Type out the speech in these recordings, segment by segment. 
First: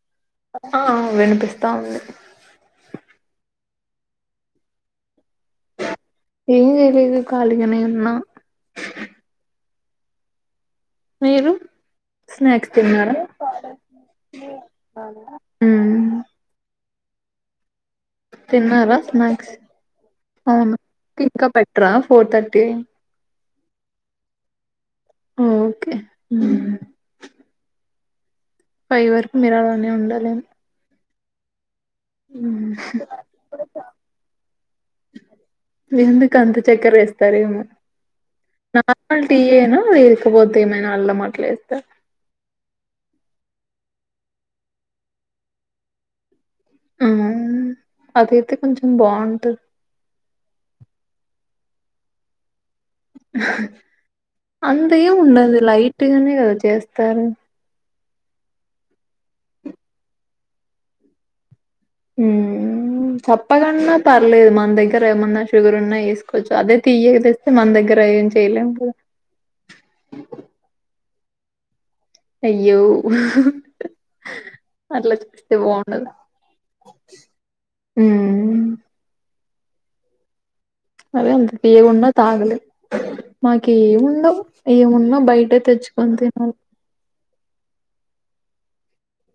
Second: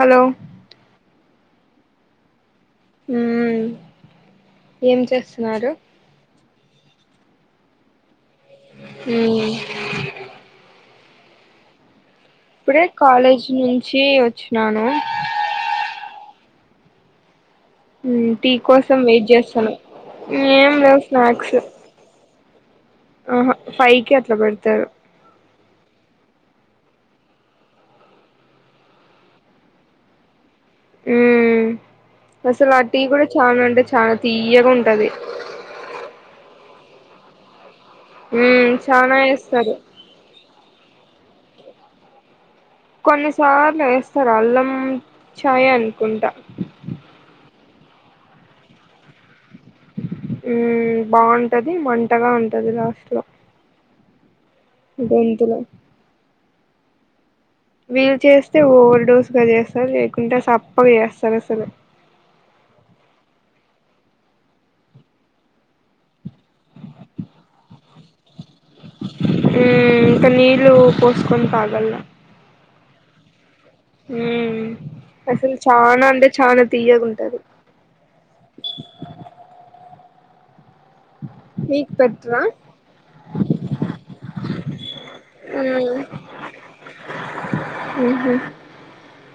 Hello ఆ వినిపిస్తాంది హ్మ్ ఏం చేస్తున్నారు ఏం చేయలేదు ఖాళీగానే ఉన్నా హ్మ్ మీరు స్నాక్స్ తిన్నార కాలేజ్ నుంచి వచ్చినాను హ్మ్ టీ తిన్నారా కోసం వెయిట్ స్నాక్స్ చేస్తున ఏం అవును లేవు ఇంకా స్నాక్స్ పెట్టరా ఫోర్ థర్టీ ఆహా ఫైవ్ కి అట్లా పెడతారు ఓకే ఫైవ్ వరకు మీరు అలానే ఉండాలి ఏమో ఉమ్మ్ అస్సల ఆ టీ కూడా చాలా అంటే చాలా తీయ్యగా ఉంటది చెక్కర వేస్తారేమో మ్మ్ చానా నార్మల్ ఏస్తారు టీయేనా లేకపో ఏమైనా అల్లం అట్ల ఎస్త కొన్నిసార్లు వేస్తారు అల్లం చాయ్ అనుకుంటా హ్మ్ అదయితే కొంచెం బావుంటది ఉమ్ బావుంటది మంటగ ఉంటది లాస్ట్ లో అంతే గొంతులో ఉండదు లైట్గానే కదా చేస్తారు వీళ్లు చేస్తే ఓవర్ డోస్ గా చేస్తారు లేకుంటే సప్పగా చేస్తారు అసలు సప్పగన్న పర్లేదు మన దగ్గర ఏమన్నా షుగర్ ఉన్నా ఎసు కొంచెం అదే తీయక తెస్తే మన దగ్గర ఏం చేయలేం కద నేన్ తాగ్లన అయ్యో ఉమ్ పర్లేదు అసలు చానా బావుండళ్ళ అంటే చానా తీయగుంటది హ్మ్ మరి అంత తీయ్యగ మీకు ఉన్న పెట్రా తాగలేం మాక ఏముండవు ఏమున్నా బయటే తెచ్చుకొని తినాలి మ్ హు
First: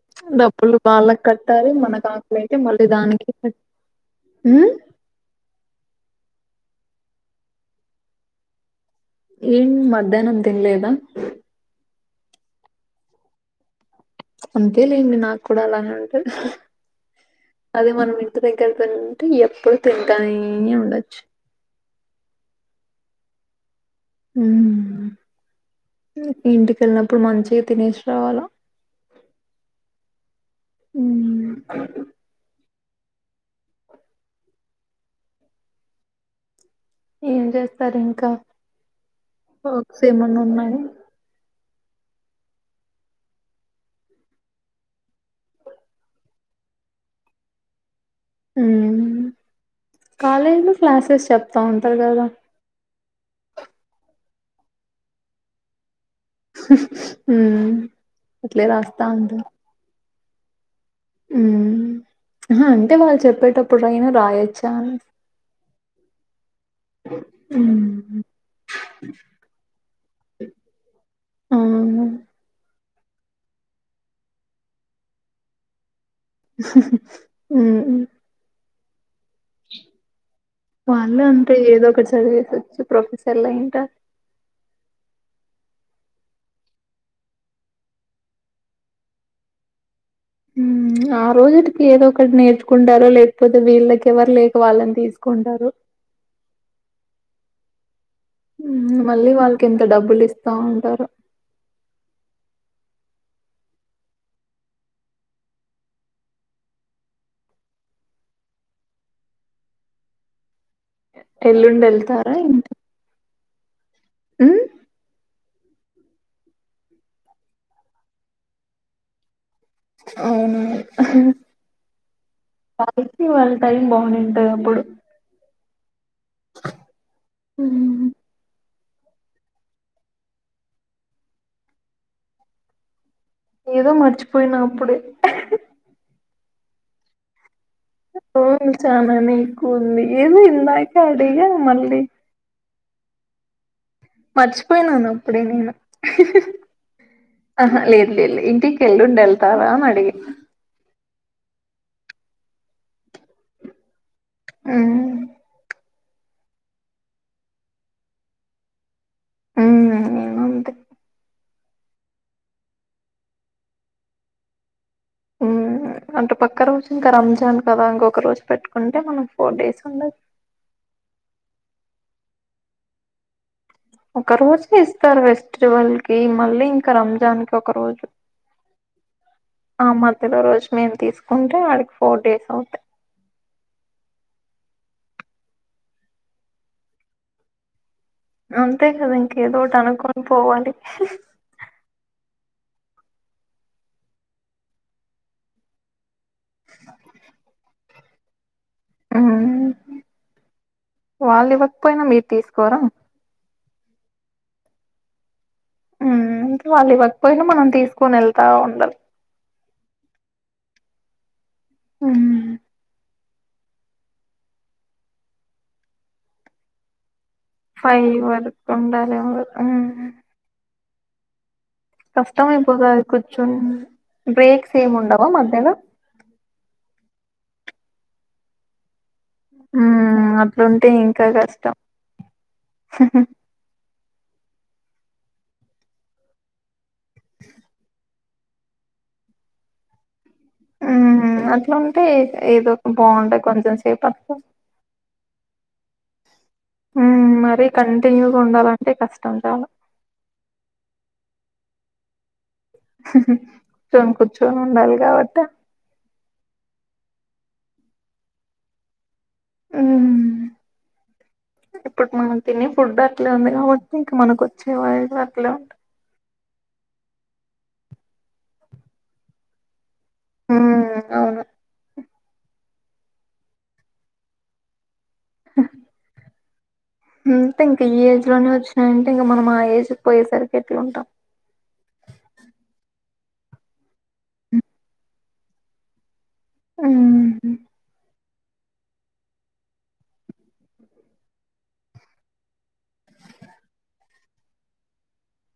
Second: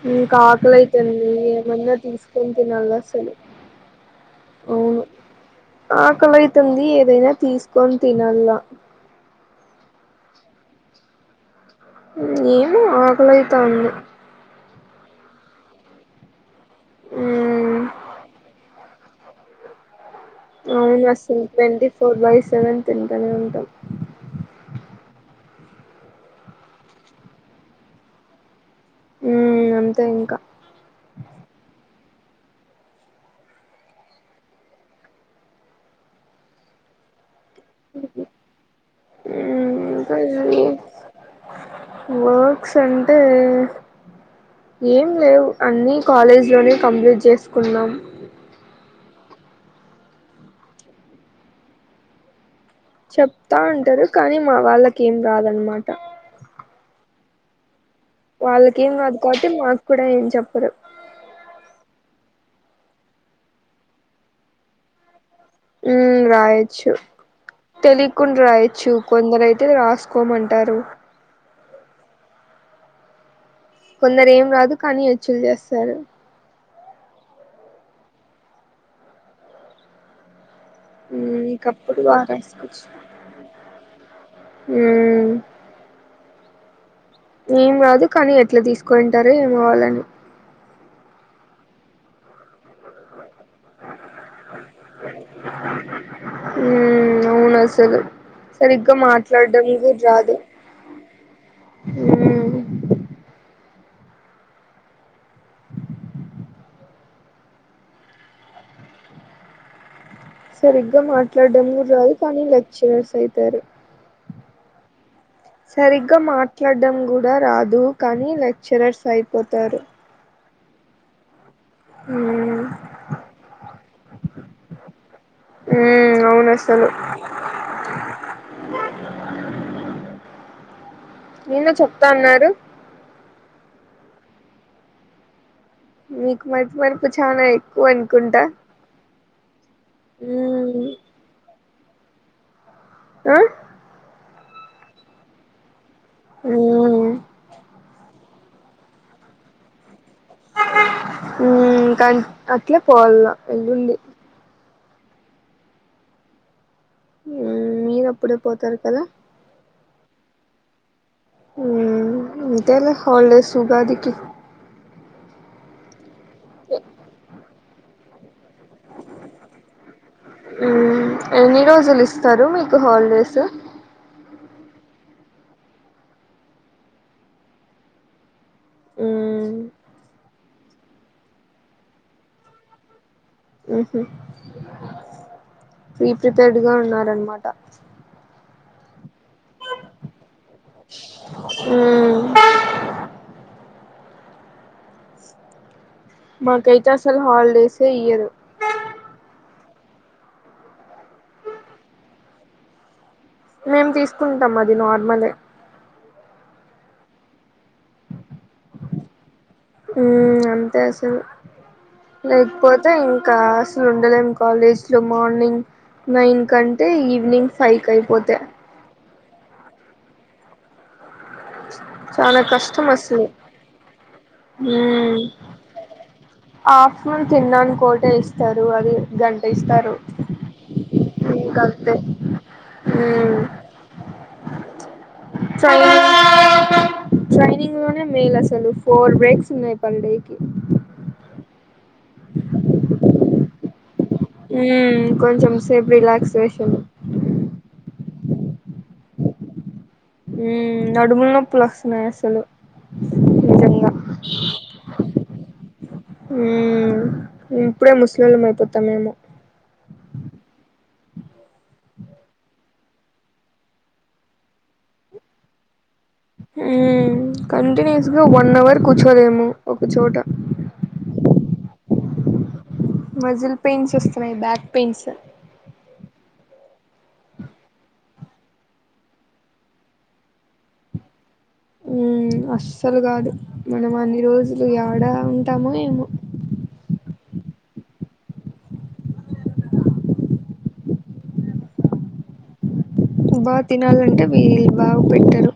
నాకు డబ్బులు వాళ్ళకి ఆకలైతుంది కట్టాలి ఏమన్నా మనకు తీసుకొని ఆకలైతే మళ్ళీ తినాలి దానికి అసలు కట్ హ్మ్ అవును ఆకలి అయితుంది ఏదైనా తీసుకొని తినాల ఏం మధ్యాహ్నం తిన్లేదా ఏమో ఆకలైతాంది అంతే లేండి నాకు కూడా అలానే ఉంటది ఉమ్ అదే మనం ఇంటి దగ్గర తింటే ఎప్పుడు తిన్ను అవును అసలు ట్వంటీ ఫోర్ బై సెవెన్ తింటానే ఉంటాం మ్ ఇంటికి ఎళ్ళినప్పుడు మంచిగా తినేసి రావాలా ఉమ్ అంతే ఇంకా హ్మ్ ఏం చేస్తారు ఇంకా ఉమ్ వర్క్స్ ఇంకా ఏమన్నా ఉన్నాయా వర్క్స్ అంటే ఏం లేవు అన్నీ కాలేజ్ లోనే కంప్లీట్ చేసుకున్నాం హ్మ్ కాలేజీలో క్లాసెస్ చెప్తా ఉంటారు కదా చెప్తా ఉంటారు కానీ మా వాళ్ళకి ఏం రాదన్మాట మ్ వాళ్ళకేం రాదు కాబట్టి మాకు కూడా ఏం చెప్పరు ఉమ్ అంటే వాళ్ళు చెప్పేటప్పుడైనా రాయొచ్చా అని ఉమ్ రాయొచ్చు హ్మ్ తెలియకుండా రాయొచ్చు కొందరైతే రాసుకోమంటారు అవును కొందరు ఏం రాదు కానీ ఎచ్చులు చేస్తారు మ్ వాళ్ళు మ్మ్ అంటే ఏదో ఇంకప్పుడు ఒకటి బాగా చదివేసొచ్చి ప్రొఫెసర్లు అంట హ్మ్మ్ ఏం రాదు కానీ ఎట్లా తీసుకుంటారో ఏమో వాలని ఆ రోజుటికి ఏదో ఒకటి నేర్చుకుంటారో లే పోతే వీళ్ళకెవర్ లేక వాళ్ళని తీసుకుంటారు మ్మ్ అవును అసలు సరిగ్గా హ్మ్ మళ్ళీ వాళ్ళకి మాట్లాడటమే ఎంత డబ్బులు రాదు ఇస్తా ఉంటారో హ్మ్మ్ సరిగ్గా మాట్లాడం ఎల్లుండి కూడ రాదు వెళ్తారా కానీ లెక్చరర్స్ అయితారు మ్ సరిగ్గా మాట్లాడడం కూడా రాదు కానీ లెక్చరర్స్ అయిపోతారు అవును మ్మ్ నాకు తెలిసి వాళ్ళ టైం బాగుండుంటది అప్పుడు ఉ అవునసలు హ్మ్ మీరుకూడ చెప్తా అన్నారు ఏదో మరిచిపోయినా అప్పుడే మీకు మతి మరుపు చ్చానా ఎ అవును చానానే ఎక్కువ ఉంది ఏమో మ్మ్ ఇందాకే అడిగా మళ్ళీ ఆ మర్చిపోయినాను అప్పుడే నేను మ్మ్ ఆహా లేదు లేదు లే ఇంటికి ఎల్లుండి యెల్తావా అని అడిగి క అట్లే పోవాల్న ఎల్లుండి హ్మ్మ్ మీరప్పుడే పోతారు కదా నేను అంతే అంతేలె హాలీడేస్ ఉగాదికి అంటే పక్క రోజు ఇంకా రంజాన్ కదా ఇంకొక రోజు పెట్టుకుంటే మనం ఫోర్ డేస్ ఉండదు మ్మ్ ఎన్ని రోజులు ఇస్తారు మీకు హాలిడేసు ఒక రోజే ఇస్తారు ఫెస్టివల్ కి మళ్ళీ ఇంకా రంజాన్ కి ఒక రోజు మ్మ్ ఆ మధ్యలో రోజు మేము తీసుకుంటే వాడికి ఫోర్ డేస్ అవుతాయి ప్రీ ప్రిపేర్డ్ గా ఉన్నారనమాట అంతే కదా ఇంకేదో ఒకటి అనుకొని పోవాలి ఉమ్ మాకైతే అసలు హాలిడేసే ఇయరు వాళ్ళు ఇవ్వకపోయినా మీరు తీసుకోరా మేము తీసుకుంటాం అది నార్మలే ఉ వాళ్ళు ఇవ్వకపోయినా మనం తీసుకుని వెళ్తా ఉండాలి ఉ అంతే అసలు ఉమ్ లేకపోతే ఇంకా క్సులు ఉండలేము కాలేజ్ లో మార్నింగ్ నైన్ కంటే ఈవినింగ్ ఫైవ్ కి ఫై అయిపోతే వర్కు ఉండాలవ చాలా అయిపోతది కష్టంస కూర్చుని హ బ్రేక్స్ ఏమి ఉండవా మధ్యలో ఆఫ్ మన్ తిన్నానుకోట ఇస్తారు అది గంట ఇస్తారు ఉమ్ అట్లుంటే ఇంకా కష్టం ఇంకతే చైనా ట్రైనింగ్ లోనే మేయిల్ అసలు ఫోర్ బ్రేక్స్ ఉన్నాయి పర్ డేకి అట్లా ఉంటే ఏదో ఒక బాగుంటాయి కొంచెం సేపు అట్లా. కొంచెం సేపు రస్ష మర కంటిన్యూగా ఉండాలంటే కష్టం చాలుా ఉ నడుముల న పులస్తున్నాయి అసలు నిజంగా కూర్చోం కూర్చొని ఉండాలి కాబట్టి ఉమ్ ఇప్పుడే ముస్లింలం అయిపోతాం మేము ఆ అ ఇప్పుడు మనం తిని ఫుడ్ అట్లే ఉంది కాబట్టి ఇంకా మనకు వచ్చే వాయిసు అట్లే ఉంటా కంటిన్యూస్ గా వన్ అవర్ కూర్చోలేము ఒక చోట హ్మ్. అవును. మజిల్ పెయిన్స్ వస్తున్నాయి బ్యాక్ పెయిన్స్ అంటే ఇంకా ఈ ఏజ్ లోనే వచ్చినాయంటే ఇంకా మనం ఆ ఏజ్ పోయేసరికి ఎట్లా ఉంటాం అస్సలు కాదు మనం అన్ని రోజులు ఏడా ఉంటామో ఏమో హు బాగా తినాలంటే వీళ్ళు బాగా పెట్టరు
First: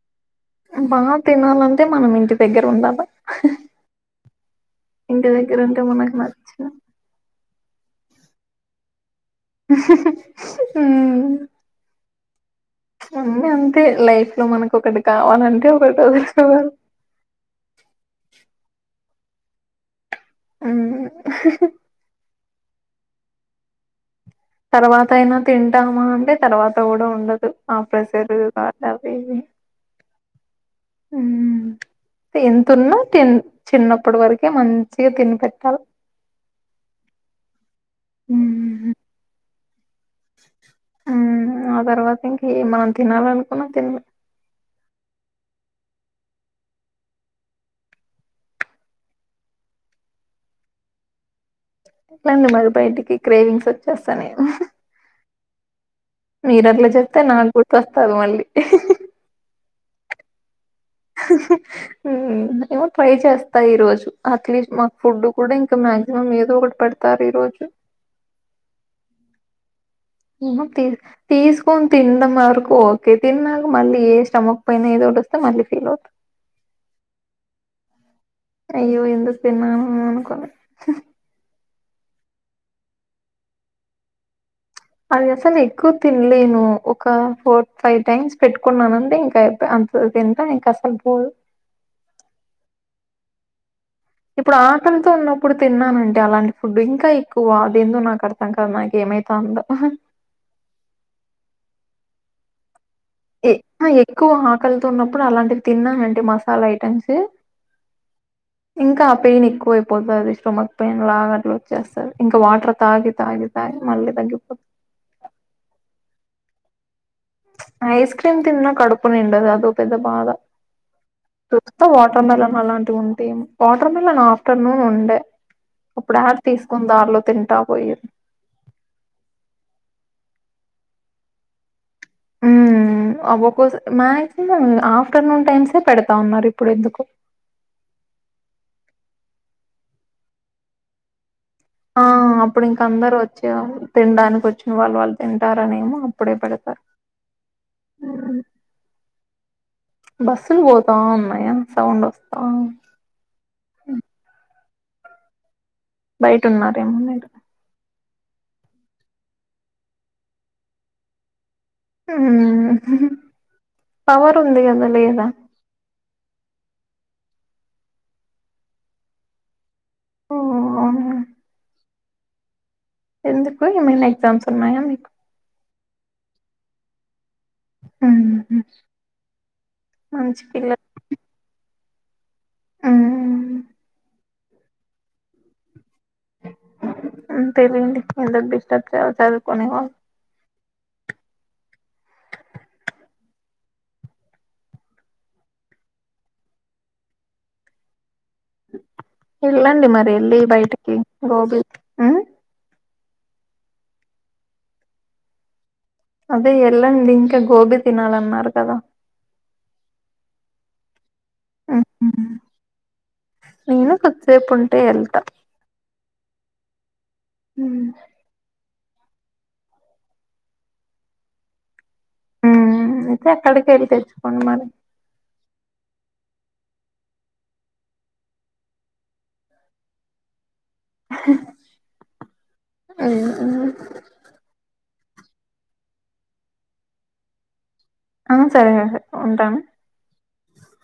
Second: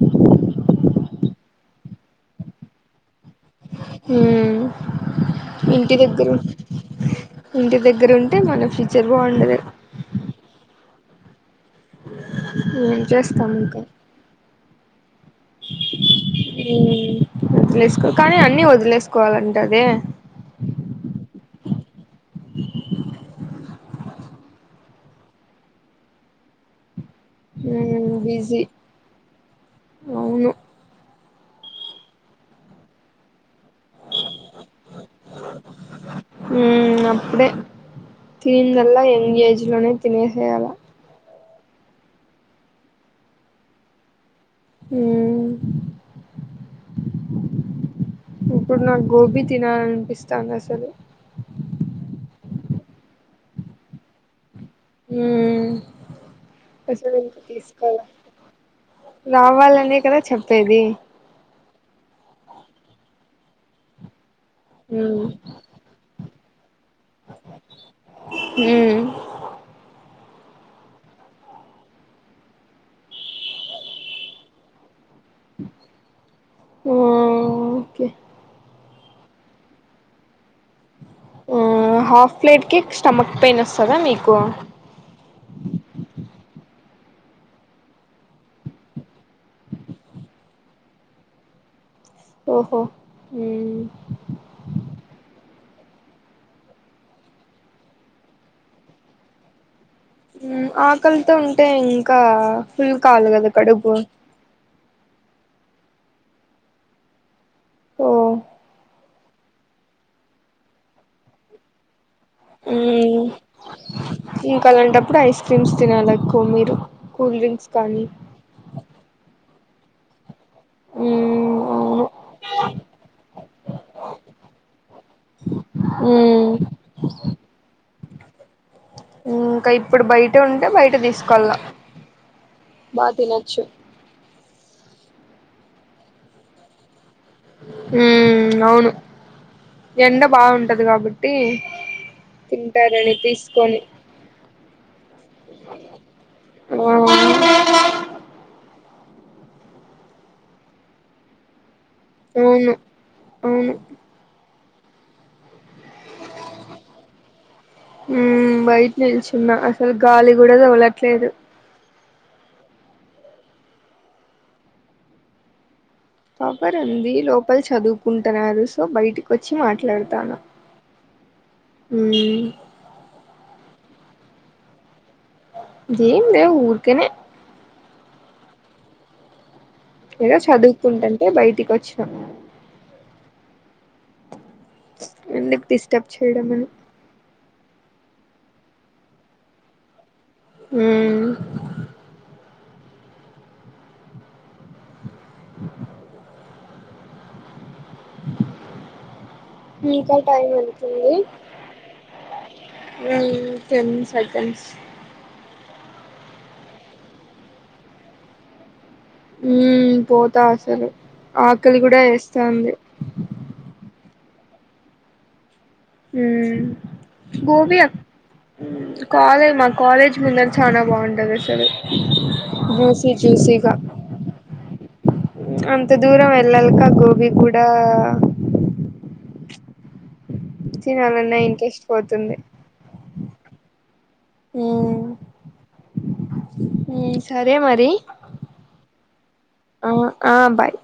బాగా తినాలంటే మనం ఇంటి దగ్గర ఉందామా ఉ దగ్గర ఉంటే ఇంటి మనకు దగ్గర నచ్చిన ఇంటి దగ్గర ఉంటే మన ఫ్యూచర్ బాగుండదు ఉ ఏం అ చేస్తాం అంతే లైఫ్ లో మనకు ఒకటి కావాలంటే ఒకటి వదులుకోవాలి వదిలేసుకోవాలి కానీ అన్ని వదిలేసుకోవాలంటేనే ఆ తర్వాత అయినా తింటామా అంటే తర్వాత కూడా ఉన్ ఆ ప్రెషర్, బిజీ టార్చర్ అవి అవును హు ఎంత ఉన్నా తిన్ చిన్నప్పుడు వరకే మంచిగా తిని పెట్టాలి ఉ అప్పుడే మ్మ్ తినందల్లా యంగ్ ఏజ్ లోనే తినేసేయాల మ్మ్ ఆ తర్వాత ఇంక మనం తినాలనుకున్నా తినలే హు ఇప్పుడు నాకు గోబీ తినాలనిపిస్తాంది అసలు రండి మరి బయటికి క్రేవింగ్స్ వచ్చేస్తనయి ఉ అట్లా అసలు చెప్తే ఇ నాకు తీసుకోల గుర్తొస్తది మళ్ళీ నావల్లనే కదా చెప్ ఏమో ట్రై చేస్తా ఈ రోజు అట్లీస్ట్ మాకు ఫుడ్ కూడా ఇంకా మాక్సిమం ఏదో ఒకటి పడ్ తారి ఈరోజు తీసుకొని తినడం వరకు ఓకే తిన్నాక మళ్ళీ ఏ స్టమక్ పైన ఏదోటి వస్ ఓకే అయ్యో ఎందుకు తిన్నాను అని అనుకోలే ఊ హాఫ్ ప్లేట్ కి స్టమక్ పెయిన్ వస్తదా మీకు అది అసలు న ఎక్కువ తినలేను ఒక ఫోర్ ఫైవ్ టైమ్స్ పెట్టుకున్నానంటే ఇంకా అయిపా ఎంటా ఇంకసలు పో ఓహో ఊ ఇప్పుడు ఆకలితో ఉన్నప్పుడు తిన్నానంటే అలాంటి ఫుడ్ ఇంకా ఎక్కువ అదేందో నాకు అర్థం కాదు నాకేం మే పంద ఆకలితో ఉంటే ఇంకా ఫుల్ కావాలి కదా ఎ ఆ కడుగు ఎక్కువ ఆకలితో ఉన్నప్పుడు అలాంటివి తిన్నానంటే మసాలా ఐటమ్స్ ఓ ఇంకా పెయిన్ ఎక్కువ అయిపోతుంది స్టమక్ పెయిన్ లాగా అట్లా వచ్చేస్తది ఇంకా వాటర్ తాగి మ్ తాగి తాగి మళ్ళీ తగ్గిపోతు కుమిరు ఐస్ క్రీమ్ తిన్న కడుపు నిండదు అదో పెద్ద బాధ ఉ చూస్తా వాటర్ మెలన్ అలాంటివి ఉంటా వాటర్ మెలన్ ఆఫ్టర్నూన్ ఉండే అప్పుడు ఆరు మ్ తీసుకుని దారిలో తింటా పోయి ఇంకా ఇప్పుడు బయటే ఉంటే బయట తీసుకొళ్ళ ఉ అవ్వకోసం మాక్సిమం ఆఫ్ ఆఫ్టర్నూన్ టైమ్సే పెడతా ఉన్నారు ఇప్పుడు ఎందుకు ఉ అవును ఎండ బాగుంటది కాబట్టి ఆ అప్పుడు ఇంక అందరు తింటారని వచ్చేవాళ్లు తీసుకొని తినడానికి వచ్చిన వాళ్ళు వాళ్ళు తింటారనేమో అప్పుడే పెడతారు అవును ఉహు బస్సులు పోతా ఉన్నాయా సౌండ్ వస్తా అవును అవును బయట ఉన్నారేమో మీరు ఉ బయట నిల్చున్న అసలు గాలి కూడా తగలట్లేదు ఉ పవర్ ఉంది కదా లేదా పపర్ ఉంది లోపల చదువుకుంటున్నారు సో బయటకి వచ్చి మాట్ ఓ మాట్లాడుతాన అవునా ఉ ఎందుకు ఏమైనా ఎక్జామ్స్ ఉన్నాయా మీకు ఏం లేవు ఊర్కనే ఉహు ఏదో చదువుకుంటంటే బయటికి వచ్చిన మ్మ్ ఎందుకు డిస్టర్బ్ చేయడం అని తేలేండి ఎందుకు డిస్టర్బ్ చెయ్యాలి చదువుకొని వాళ్లు ఉ [inaudible] వెళ్ళండి మరి ఇంకా ఎల్లి టైం బయటికి అవుతుంది గోబీ ఉ ఉ టెన్ సెకండ్స్ అదే ఎల్ళండి ఇంకా గోబీ తినాలన్నారు కదా ఉ పోతా సరే ఆకలి కూడా వేస్తంది సేపు ఉంటే వెళ్తా ఉ గోబీ అ ఉ కాలేజ్ మా కాలేజ్ ముందర చానా బాగుంటది అసలు మ్మ్ జూసి అయితే అక్కడికి జూసిగా వెళ్ళి తెచ్చుకోండి మరి ఉ అంత దూరం వెళ్ల్ళల్కా గోబి గూడ తినాలన్నా ఇంట్రెస్ట్ పోతుంది ఉ ఉ ఉ సరే మరి ఆ సరే ఉంటాను ఆ ఆ బాయ్